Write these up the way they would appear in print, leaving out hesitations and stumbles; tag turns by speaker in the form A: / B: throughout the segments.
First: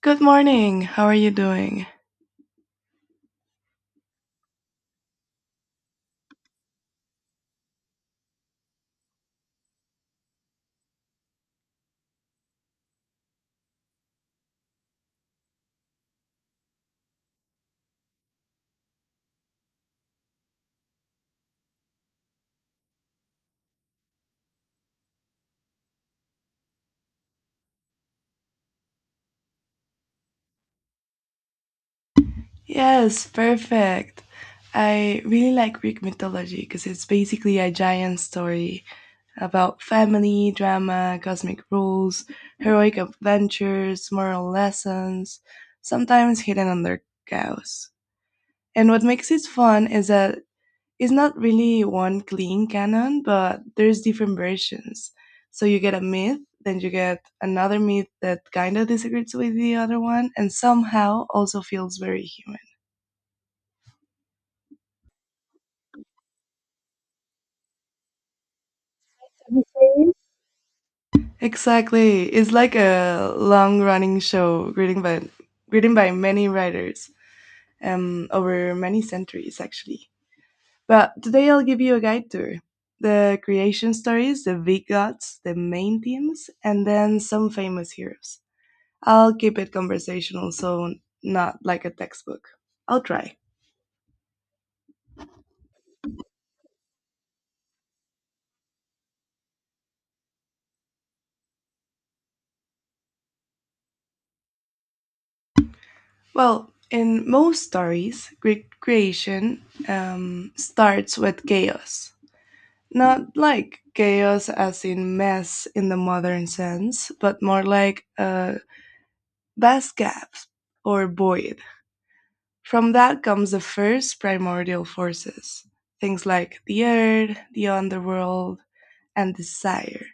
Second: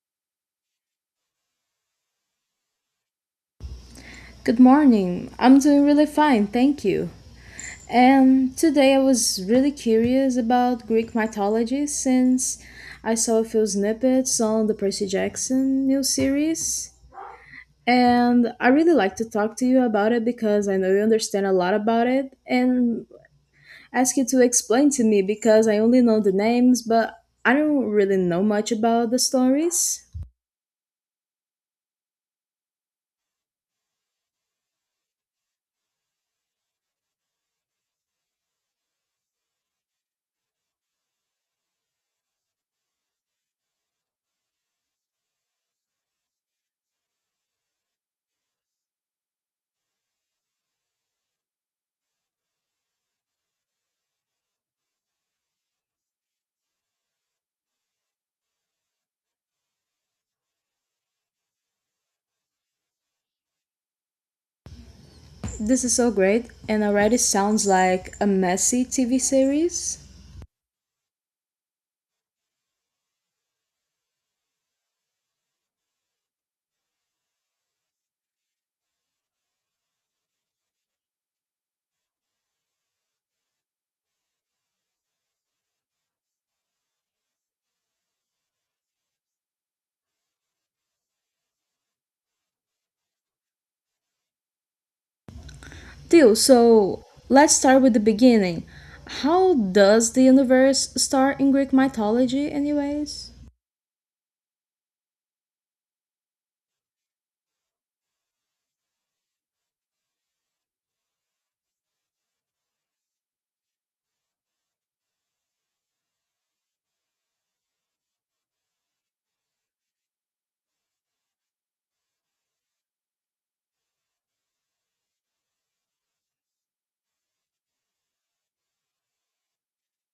A: Good morning. How are you doing?
B: Good morning. I'm doing really fine, thank you. And today I was really curious about Greek mythology since I saw a few snippets on the Percy Jackson new series. And I really like to talk to you about it because I know you understand a lot about it and ask you to explain to me because I only know the names, but I don't really know much about the stories.
A: Yes, perfect. I really like Greek mythology because it's basically a giant story about family, drama, cosmic rules, heroic adventures, moral lessons, sometimes hidden under chaos. And what makes it fun is that it's not really one clean canon, but there's different versions. So you get a myth, then you get another myth that kind of disagrees with the other one, and somehow also feels very human.
B: This is so great and already sounds like a messy TV series.
A: Exactly, it's like a long-running show, written by many writers over many centuries, actually. But today I'll give you a guide tour the creation stories, the big gods, the main themes, and then some famous heroes. I'll keep it conversational, so not like a textbook. I'll try.
B: Deal. So let's start with the beginning. How does the universe start in Greek mythology, anyways?
A: Well, in most stories, Greek creation starts with chaos. Not like chaos as in mess in the modern sense, but more like a vast gap or void. From that comes the first primordial forces, things like the earth, the underworld, and desire.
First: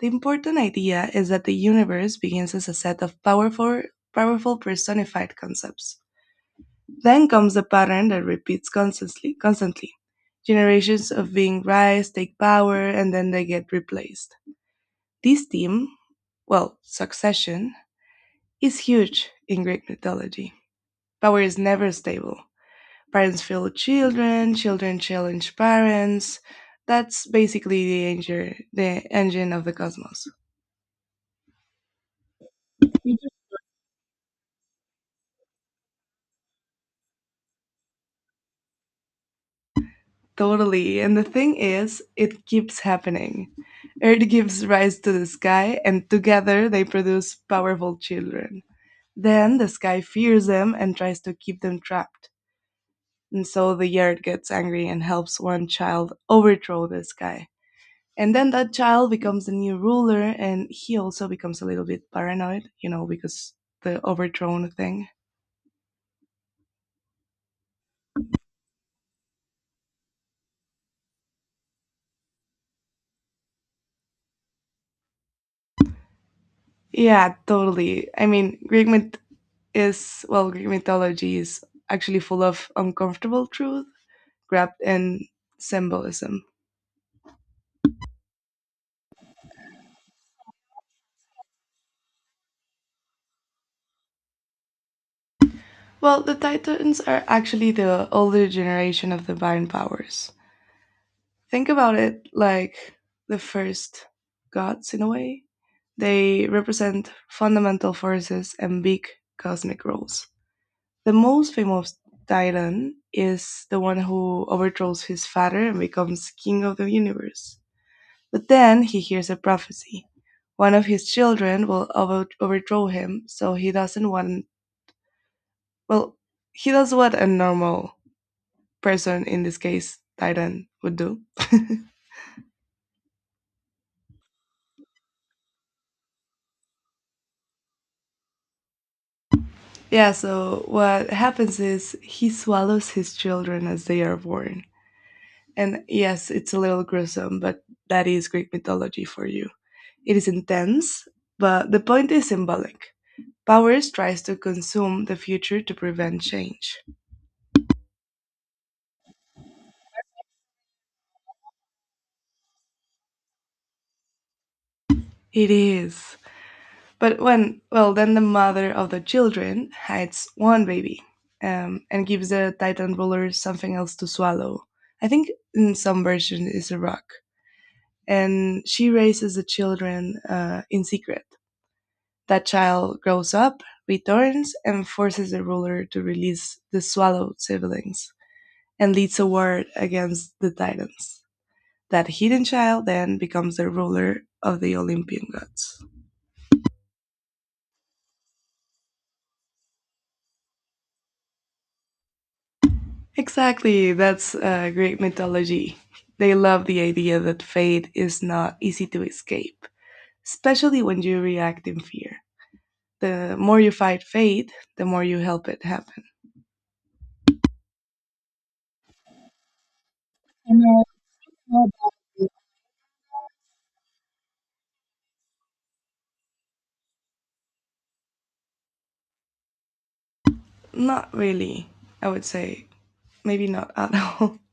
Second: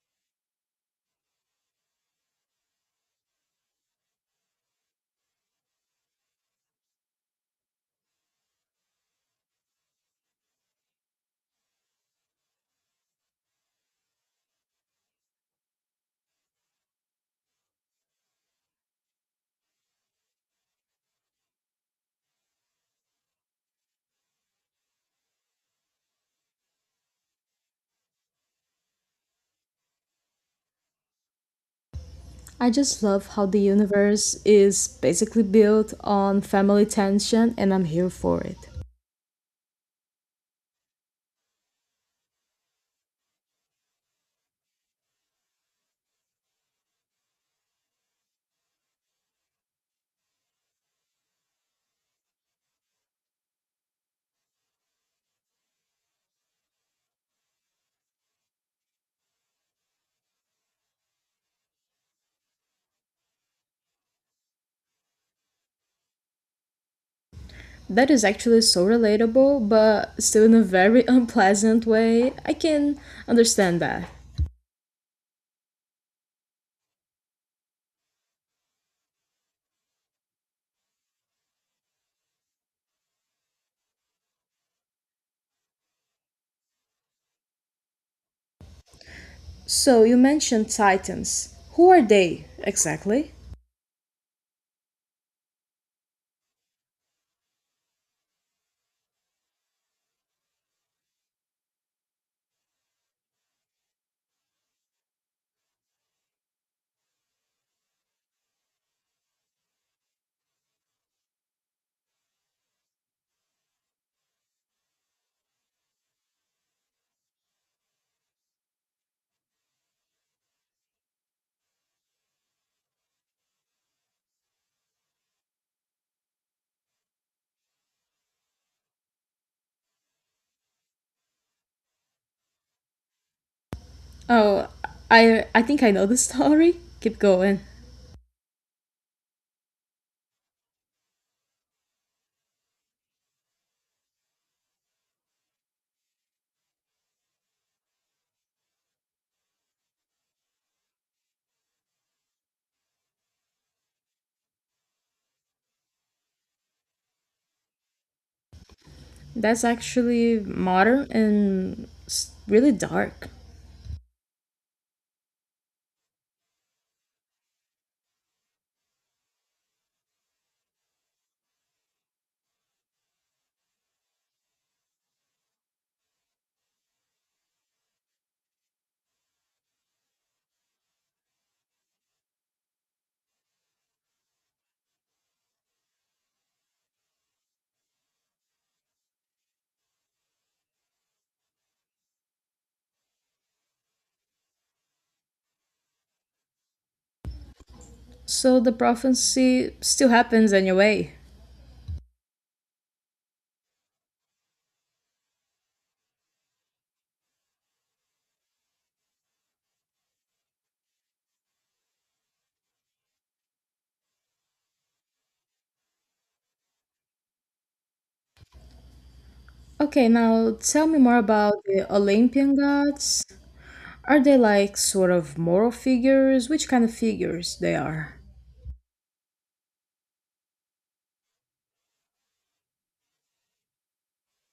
A: The important idea is that the universe begins as a set of powerful personified concepts. Then comes the pattern that repeats constantly. Generations of beings rise, take power, and then they get replaced. This theme, well, succession, is huge in Greek mythology. Power is never stable. Parents fail children, children challenge parents. That's basically the engine of the cosmos.
B: I just love how the universe is basically built on family tension, and I'm here for it.
A: Totally. And the thing is, it keeps happening. Earth gives rise to the sky, and together they produce powerful children. Then the sky fears them and tries to keep them trapped. And so the earth gets angry and helps one child overthrow the sky. And then that child becomes the new ruler, and he also becomes a little bit paranoid, you know, because the overthrown thing.
B: That is actually so relatable, but still in a very unpleasant way. I can understand that.
A: Yeah, totally. I mean, Greek mythology is actually full of uncomfortable truth wrapped in symbolism.
B: So you mentioned Titans. Who are they exactly?
A: Well, the Titans are actually the older generation of divine powers. Think about it like the first gods in a way. They represent fundamental forces and big cosmic roles. The most famous Dylan is the one who overthrows his father and becomes king of the universe. But then he hears a prophecy. One of his children will overthrow him, so he doesn't want. Well, he does what a normal person, in this case, Dylan, would do.
B: Oh, I think I know the story. Keep going.
A: Yeah, so what happens is he swallows his children as they are born. And yes, it's a little gruesome, but that is Greek mythology for you. It is intense, but the point is symbolic. Powers tries to consume the future to prevent change.
B: That's actually modern and really dark.
A: It is. But when, well, then the mother of the children hides one baby and gives the Titan ruler something else to swallow. I think in some version is a rock. And she raises the children in secret. That child grows up, returns, and forces the ruler to release the swallowed siblings, and leads a war against the Titans. That hidden child then becomes the ruler of the Olympian gods.
B: So the prophecy still happens anyway.
A: Exactly, that's Greek mythology. They love the idea that fate is not easy to escape, especially when you react in fear. The more you fight fate, the more you help it happen.
B: Okay, now tell me more about the Olympian gods. Are they like sort of moral figures? Which kind of figures they are?
A: Not really, I would say. Maybe not at all.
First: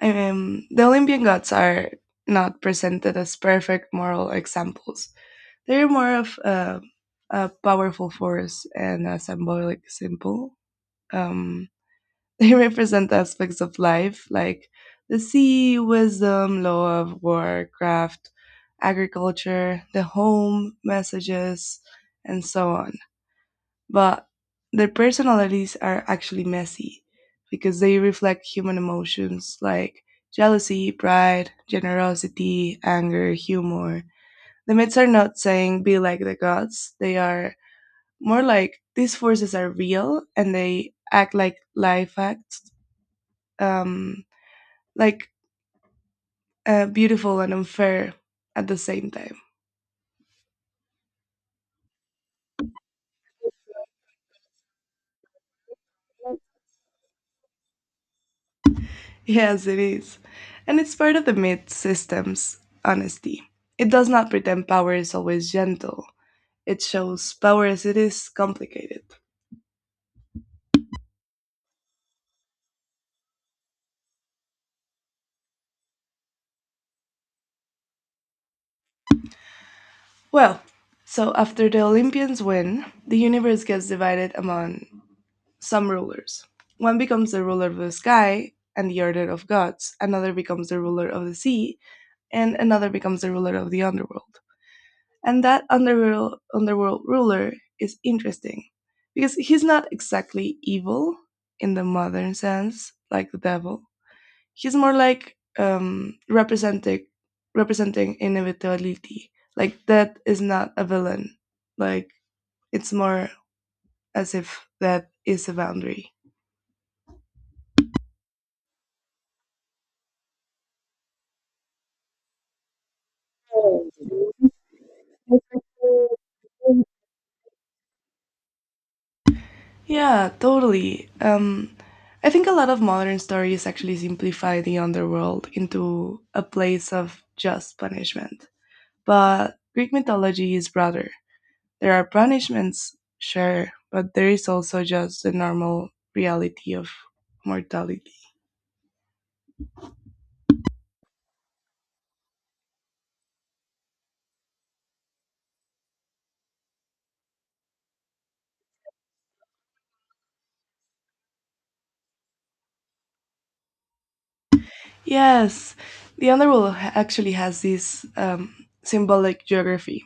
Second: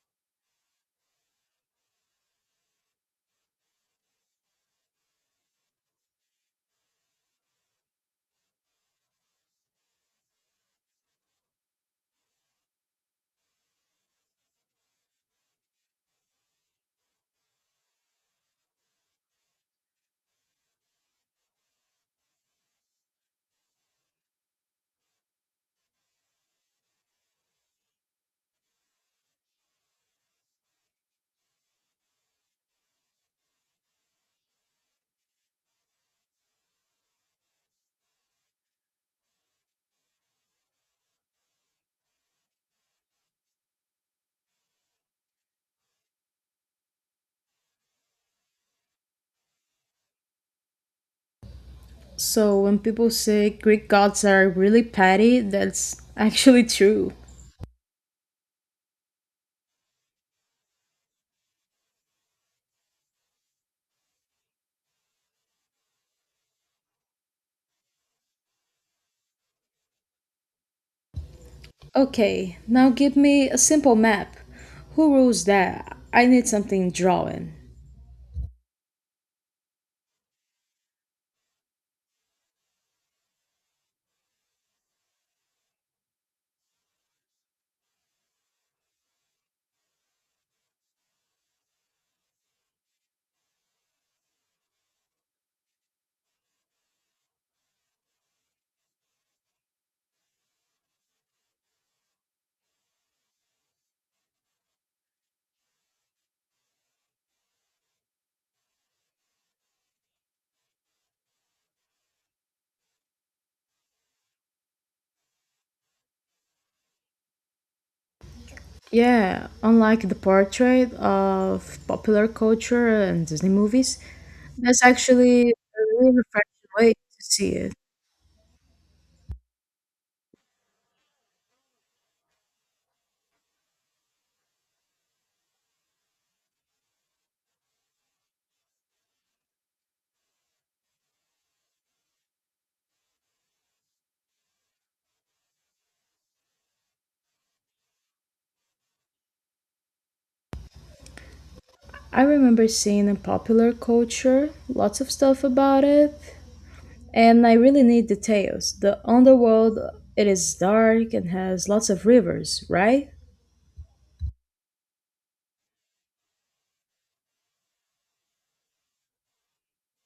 A: The Olympian gods are not presented as perfect moral examples. They're more of a powerful force and a symbolic symbol. Um, they represent aspects of life like the sea, wisdom, love, war, craft, agriculture, the home, messages, and so on. But their personalities are actually messy because they reflect human emotions like jealousy, pride, generosity, anger, humor. The myths are not saying be like the gods. They are more like these forces are real and they act like life acts, um, like beautiful and unfair at the same time.
B: So when people say Greek gods are really petty, that's actually true.
A: Yes, it is. And it's part of the myth system's honesty. It does not pretend power is always gentle, it shows power as it is complicated.
B: Okay, now give me a simple map. Who rules that? I need something drawing.
A: Well, so after the Olympians win, the universe gets divided among some rulers. One becomes the ruler of the sky and the order of gods, another becomes the ruler of the sea, and another becomes the ruler of the underworld. And that underworld ruler is interesting because he's not exactly evil in the modern sense, like the devil. He's more like representing inevitability. Like that is not a villain. Like it's more as if that is a boundary.
B: Yeah, unlike the portrait of popular culture and Disney movies, that's actually a really refreshing way to see it.
A: Yeah, totally. I think a lot of modern stories actually simplify the underworld into a place of just punishment. But Greek mythology is broader. There are punishments, sure, but there is also just the normal reality of mortality.
B: I remember seeing in popular culture lots of stuff about it, and I really need details. The underworld, it is dark and has lots of rivers, right?
A: Yes, the underworld actually has this symbolic geography.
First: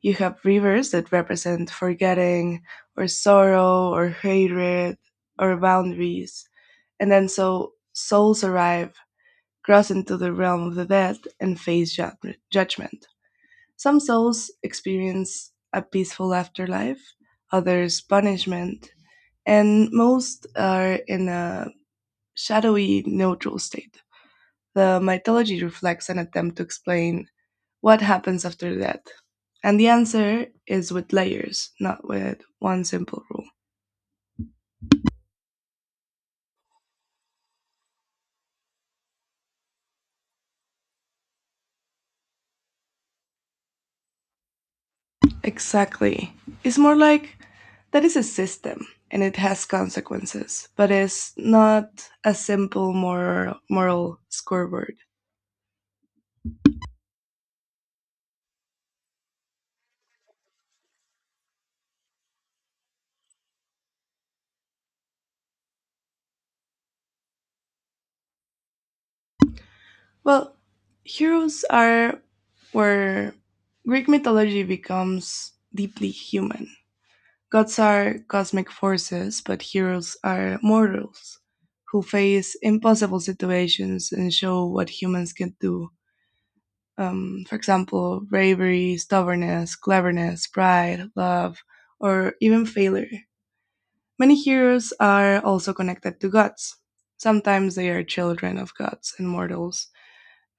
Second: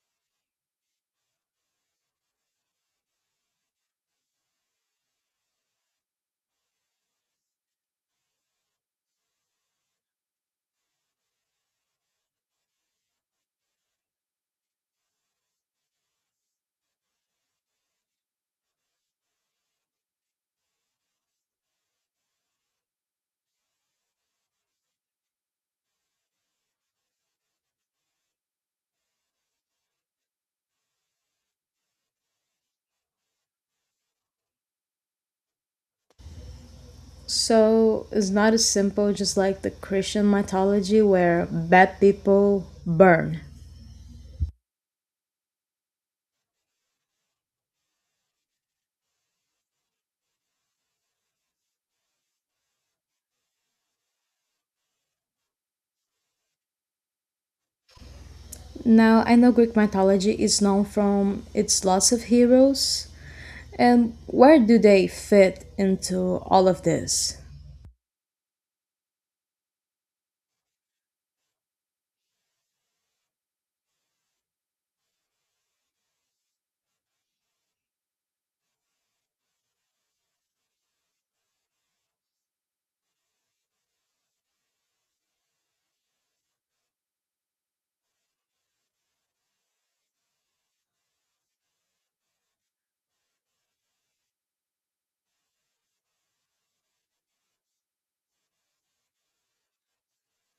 A: You have rivers that represent forgetting, or sorrow, or hatred, or boundaries, and then so souls arrive, cross into the realm of the dead, and face judgment. Some souls experience a peaceful afterlife, others punishment, and most are in a shadowy neutral state. The mythology reflects an attempt to explain what happens after death. And the answer is with layers, not with one simple rule.
B: So it's not as simple just like the Christian mythology where bad people burn.
A: Exactly. It's more like that is a system and it has consequences, but it's not a simple moral scoreboard.
B: Now, I know Greek mythology is known from its lots of heroes. And where do they fit into all of this?
A: Well, heroes are where Greek mythology becomes deeply human. Gods are cosmic forces, but heroes are mortals who face impossible situations and show what humans can do. For example, bravery, stubbornness, cleverness, pride, love, or even failure. Many heroes are also connected to gods. Sometimes they are children of gods and mortals.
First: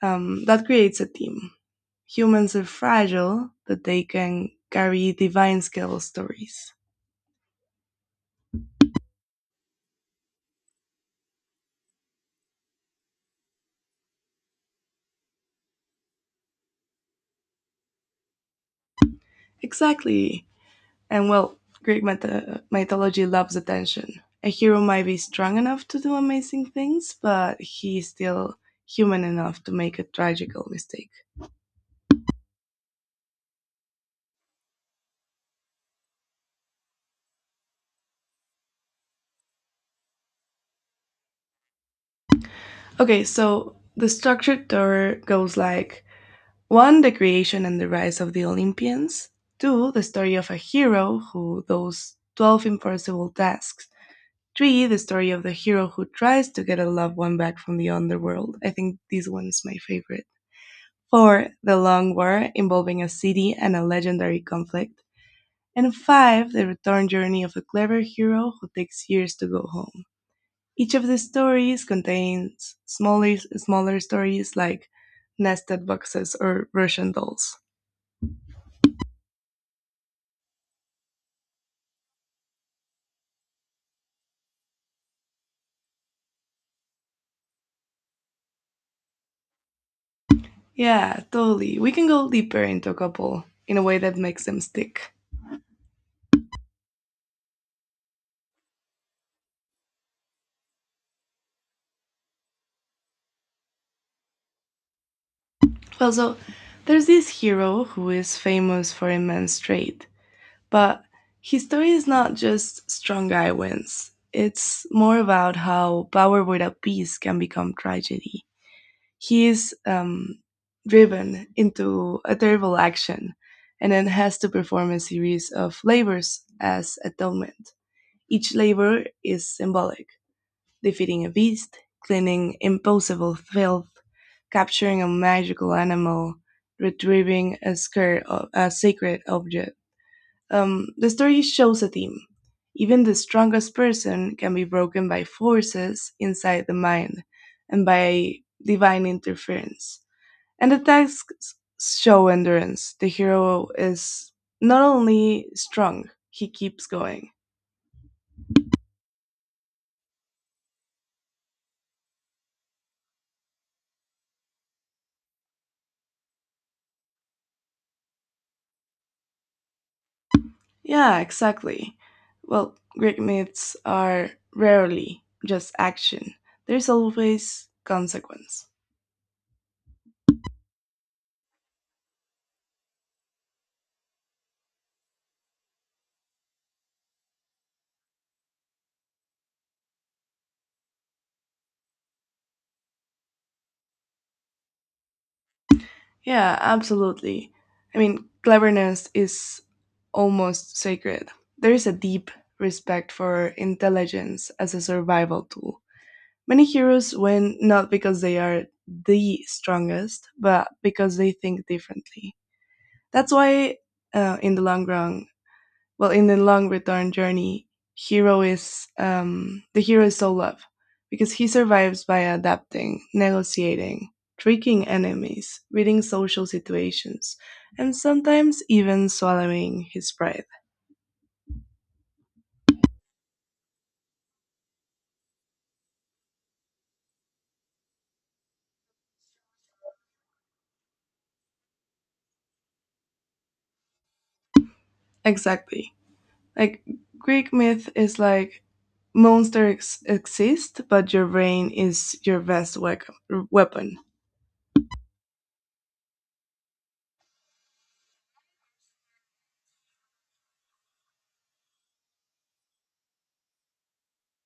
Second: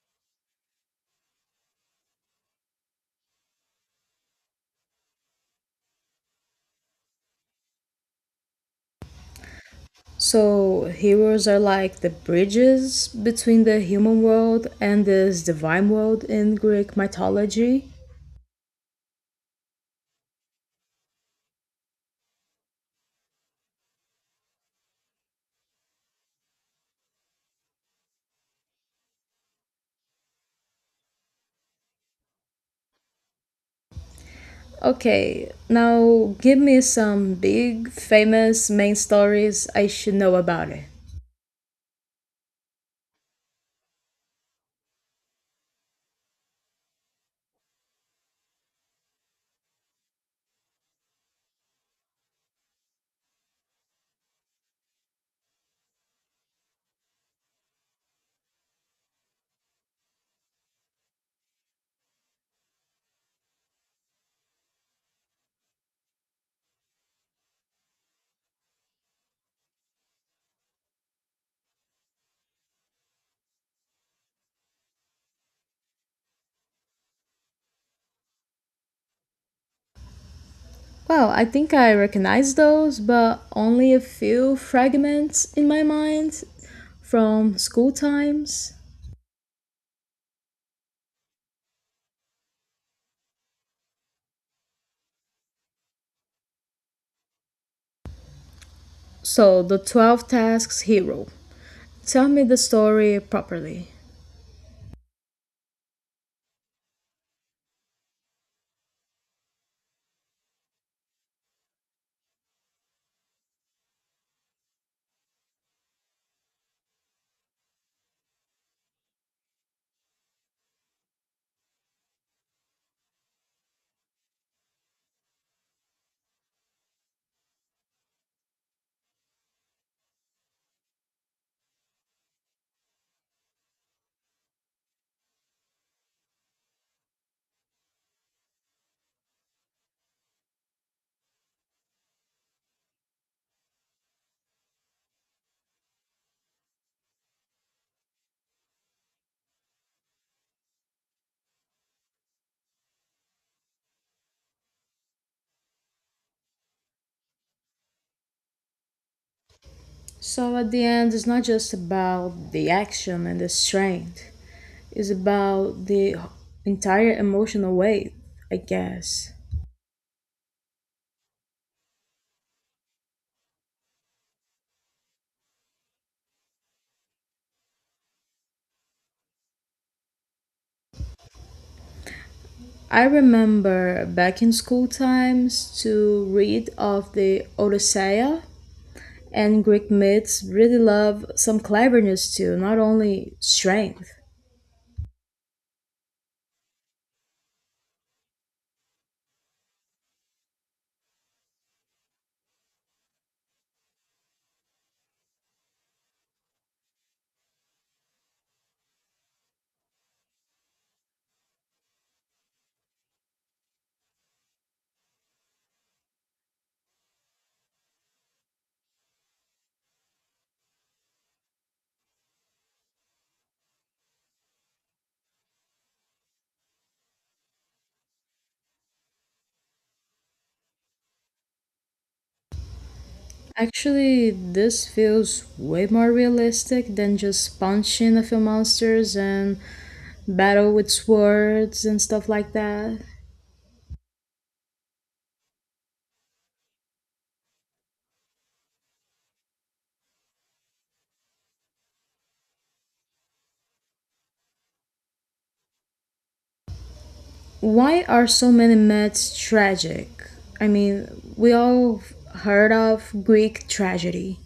A: That creates a team. Humans are fragile, but they can carry divine skill stories.
B: So, heroes are like the bridges between the human world and this divine world in Greek mythology.
A: Exactly. And well, mythology loves attention. A hero might be strong enough to do amazing things, but he's still human enough to make a tragical mistake.
B: Okay, now give me some big, famous main stories I should know about it.
A: Okay, so the structured tour goes like: 1. The creation and the rise of the Olympians. 2. The story of a hero who does 12 impossible tasks. 3. The story of the hero who tries to get a loved one back from the underworld. I think this one is my favorite. 4. The long war involving a city and a legendary conflict. And 5. The return journey of a clever hero who takes years to go home. Each of the stories contains smaller stories like nested boxes or Russian dolls.
B: Well, I think I recognize those, but only a few fragments in my mind from school times.
A: Yeah, totally. We can go deeper into a couple in a way that makes them stick.
B: So, the 12 tasks hero. Tell me the story properly.
A: Well, so there's this hero who is famous for immense trait, but his story is not just strong guy wins. It's more about how power without peace can become tragedy. He is driven into a terrible action and then has to perform a series of labors as atonement. Each labor is symbolic: defeating a beast, cleaning impossible filth, capturing a magical animal, retrieving a sacred object. The story shows a theme. Even the strongest person can be broken by forces inside the mind and by divine interference. And the tasks show endurance. The hero is not only strong, he keeps going.
B: So, at the end, it's not just about the action and the strength, it's about the entire emotional weight, I guess.
A: Yeah, exactly. Well, Greek myths are rarely just action, there's always consequence.
B: I remember back in school times to read of the Odyssey and Greek myths really love some cleverness too, not only strength.
A: Yeah, absolutely. I mean, cleverness is almost sacred. There is a deep respect for intelligence as a survival tool. Many heroes win not because they are the strongest, but because they think differently. That's why, in the long run, well, in the long return journey hero is the hero is so love because he survives by adapting, negotiating, tricking enemies, reading social situations, and sometimes even swallowing his pride.
B: Actually, this feels way more realistic than just punching a few monsters and battle with swords and stuff like that.
A: Exactly, like Greek myth is like monsters exist but your brain is your best weapon.
B: Why are so many myths tragic? I mean, we all heard of Greek tragedy.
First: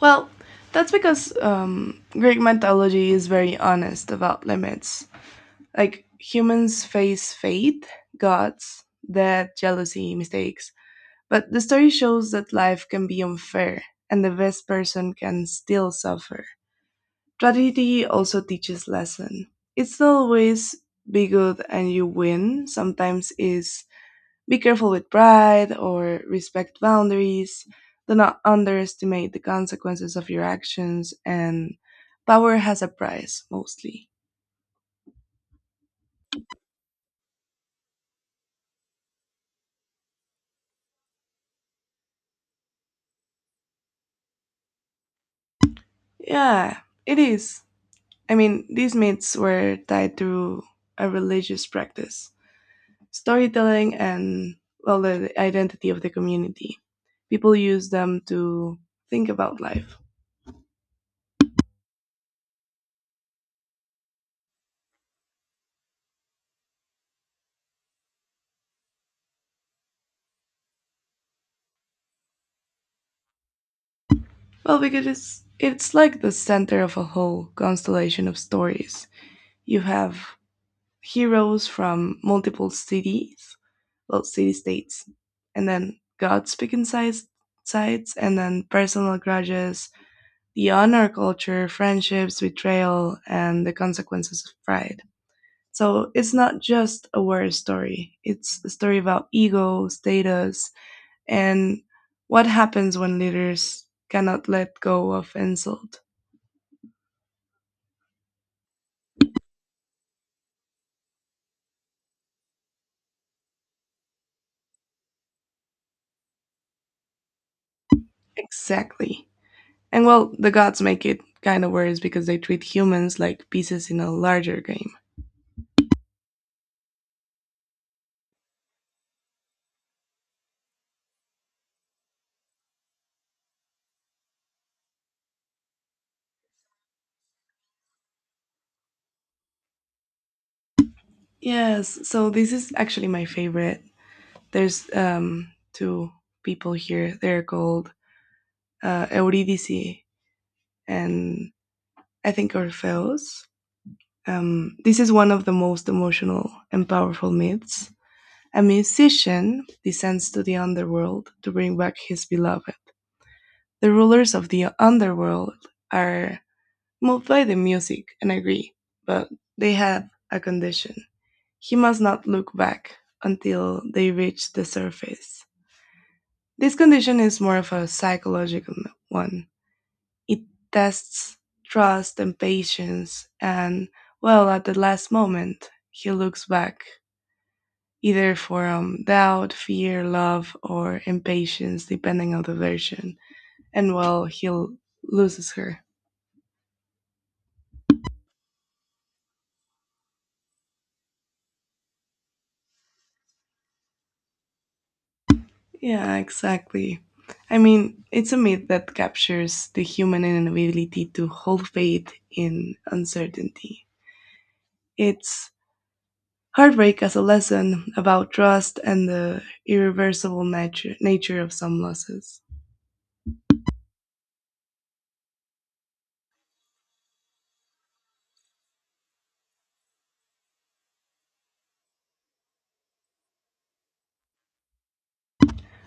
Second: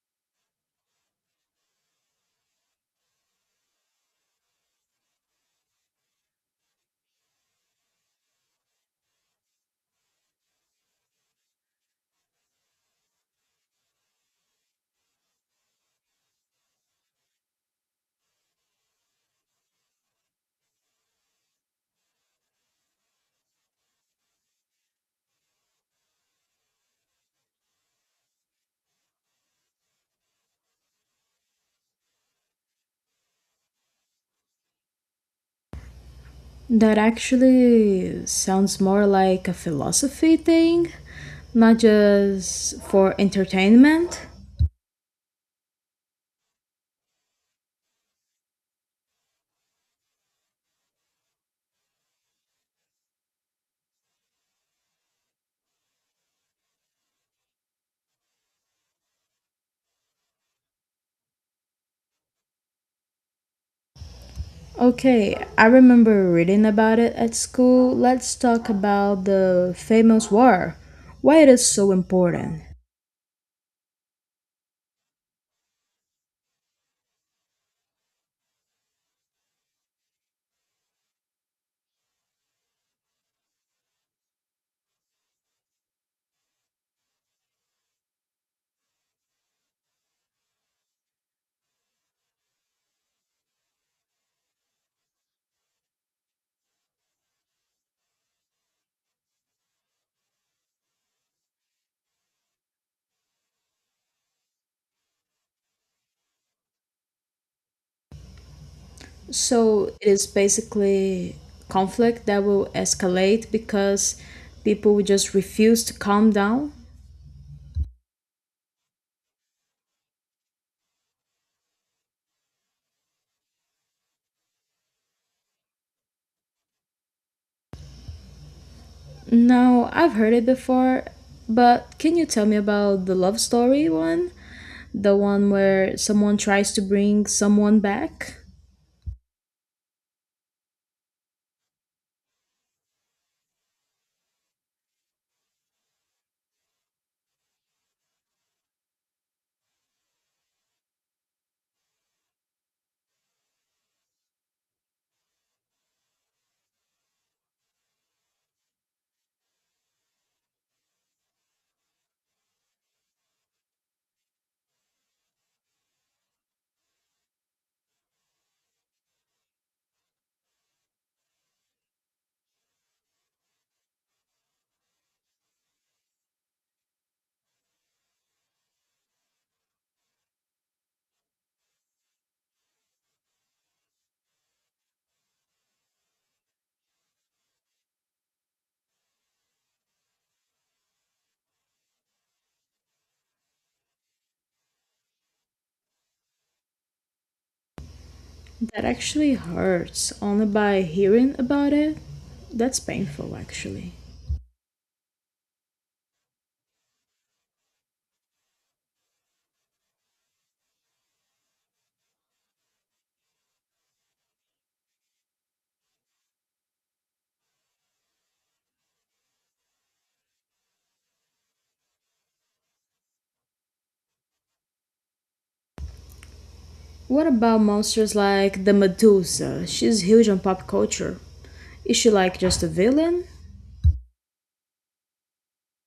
A: Well, that's because Greek mythology is very honest about limits, like humans face fate, gods, death, jealousy, mistakes. But the story shows that life can be unfair and the best person can still suffer. Tragedy also teaches lesson. It's not always be good and you win. Sometimes is be careful with pride or respect boundaries. Do not underestimate the consequences of your actions, and power has a price mostly.
B: That actually sounds more like a philosophy thing, not just for entertainment.
A: Yeah, it is. I mean, these myths were tied through a religious practice, storytelling, and, well, the identity of the community. People use them to think about life.
B: Okay, I remember reading about it at school. Let's talk about the famous war, why it is so important.
A: Well, because it's like the center of a whole constellation of stories. You have heroes from multiple cities, well, city states, and then gods pick sides, and then personal grudges, the honor culture, friendships, betrayal, and the consequences of pride. So it's not just a war story, it's a story about ego, status, and what happens when leaders cannot let go of insult.
B: So, it is basically conflict that will escalate because people will just refuse to calm down.
A: Exactly. And well, the gods make it kind of worse because they treat humans like pieces in a larger game.
B: No, I've heard it before, but can you tell me about the love story one? The one where someone tries to bring someone back?
A: Yes, so this is actually my favorite. There's two people here. They're called Eurydice and I think Orpheus. This is one of the most emotional and powerful myths. A musician descends to the underworld to bring back his beloved. The rulers of the underworld are moved by the music and agree, but they have a condition. He must not look back until they reach the surface. This condition is more of a psychological one. It tests trust and patience, and well, at the last moment, he looks back, either for doubt, fear, love, or impatience, depending on the version. And well, loses her.
B: That actually hurts only by hearing about it. That's painful, actually.
A: Yeah, exactly. I mean, it's a myth that captures the human inability to hold faith in uncertainty. It's heartbreak as a lesson about trust and the irreversible nature of some losses.
B: What about monsters like the Medusa? She's huge on pop culture. Is she like just a villain?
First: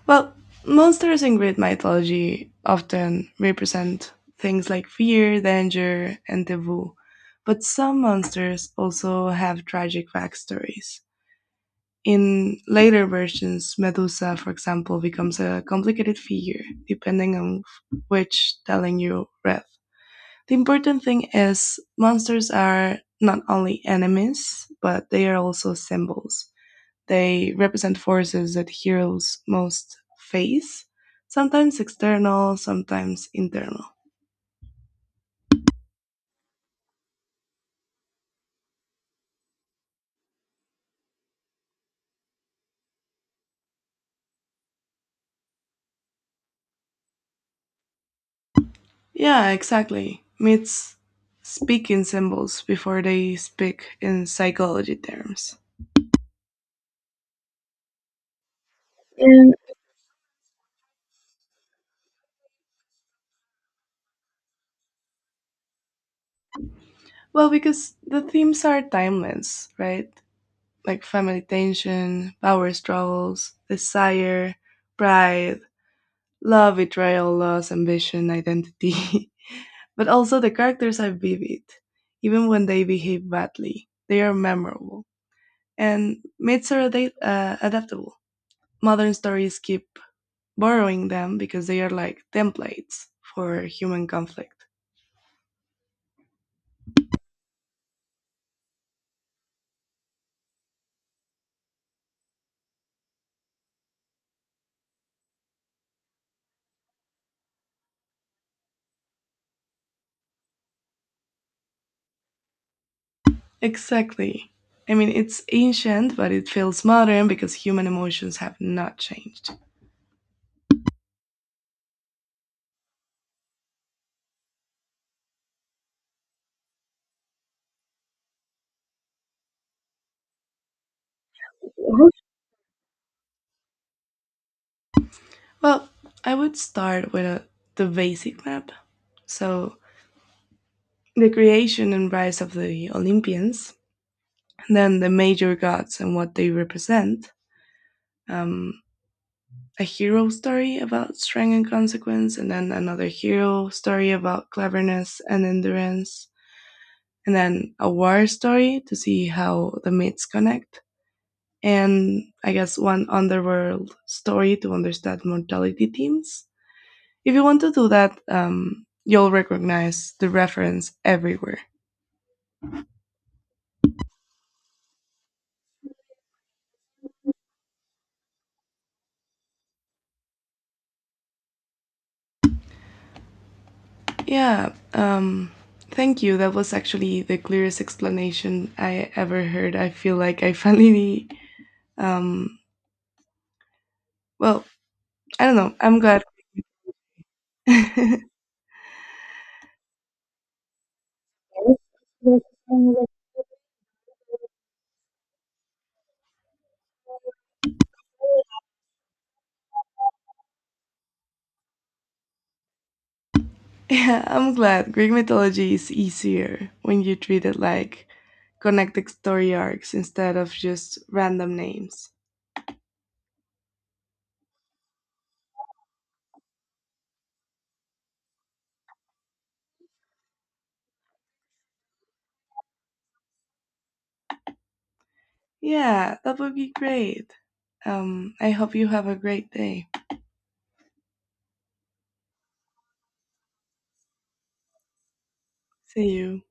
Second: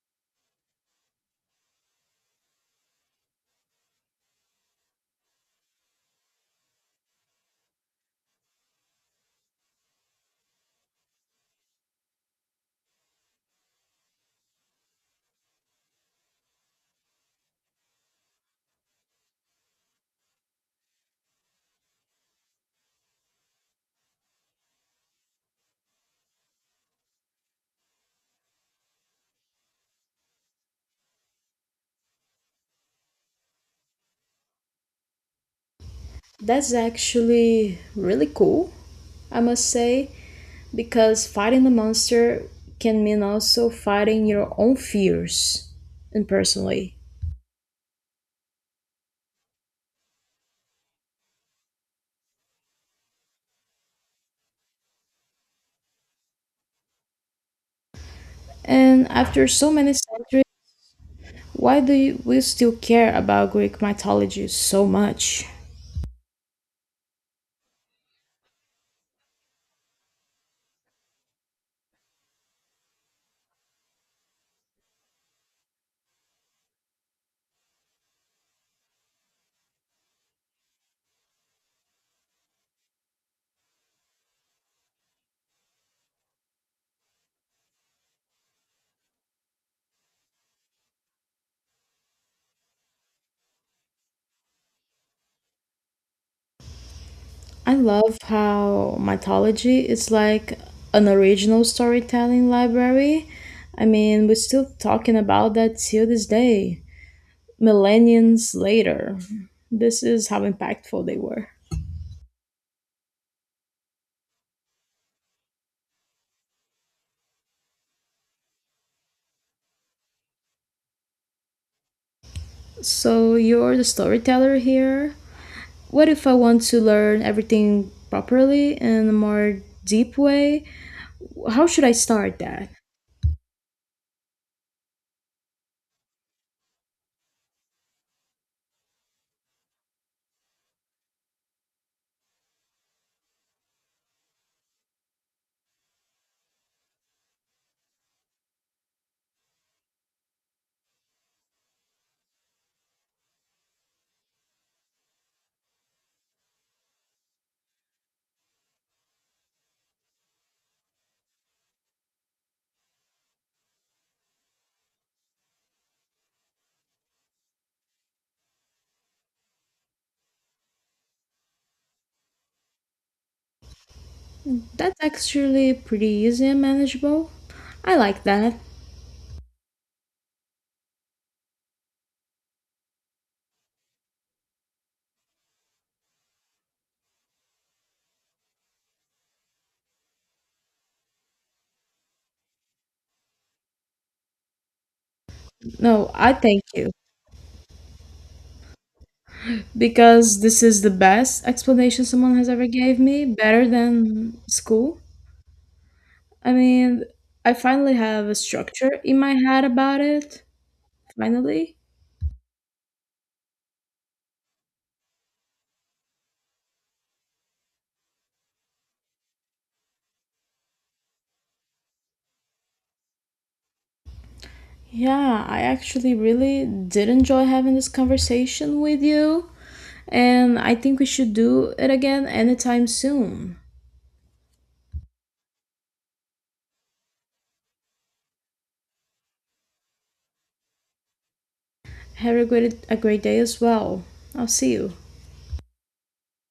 A: Well, monsters in Greek mythology often represent things like fear, danger, and taboo, but some monsters also have tragic backstories. In later versions, Medusa, for example, becomes a complicated figure, depending on which telling you read. The important thing is, monsters are not only enemies, but they are also symbols. They represent forces that heroes most face, sometimes external, sometimes internal.
B: That's actually really cool, I must say, because fighting the monster can mean also fighting your own fears and personally.
A: Yeah, exactly. Myths speak in symbols before they speak in psychology terms.
B: And after
A: And
B: so many centuries, why do we still care about Greek mythology so much?
A: well, because the themes are timeless, right? Like family tension, power struggles, desire, pride, love, betrayal, loss, ambition, identity. But also, the characters are vivid. Even when they behave badly, they are memorable. And myths are adaptable. Modern stories keep borrowing them because they are like templates for human conflict.
B: I love how mythology is like an original storytelling library. I mean, we're still talking about that till this day, millennials later. This is how impactful they were.
A: Exactly. I mean, it's ancient, but it feels modern because human emotions have not changed.
B: So you're the storyteller here. What if I want to learn everything properly in a more deep way? How should I start that?
A: Well, I would start with the basic map. So, the creation and rise of the Olympians, then the major gods and what they represent. Um, a hero story about strength and consequence, and then another hero story about cleverness and endurance, and then a war story to see how the myths connect, and I guess one underworld story to understand mortality themes. If you want to do that, you'll recognize the reference everywhere.
B: That's actually pretty easy and manageable. I like that.
A: Yeah, thank you. That was actually the clearest explanation I ever heard. I feel like I finally, um, well, I don't know. I'm
B: No,
A: glad.
B: I thank you
A: Yeah,
B: because this is the best explanation someone has ever gave me, better than school. I mean, I finally have a structure in my head about it. Finally,
A: I'm glad. Greek mythology is easier when you treat it like connected story arcs instead of just random names.
B: yeah, I actually really did enjoy having this conversation with you, and I think we should do it again anytime soon.
A: Yeah, that would be great. I hope you have a great day.
B: Have a great day as well. I'll see you.
A: See you.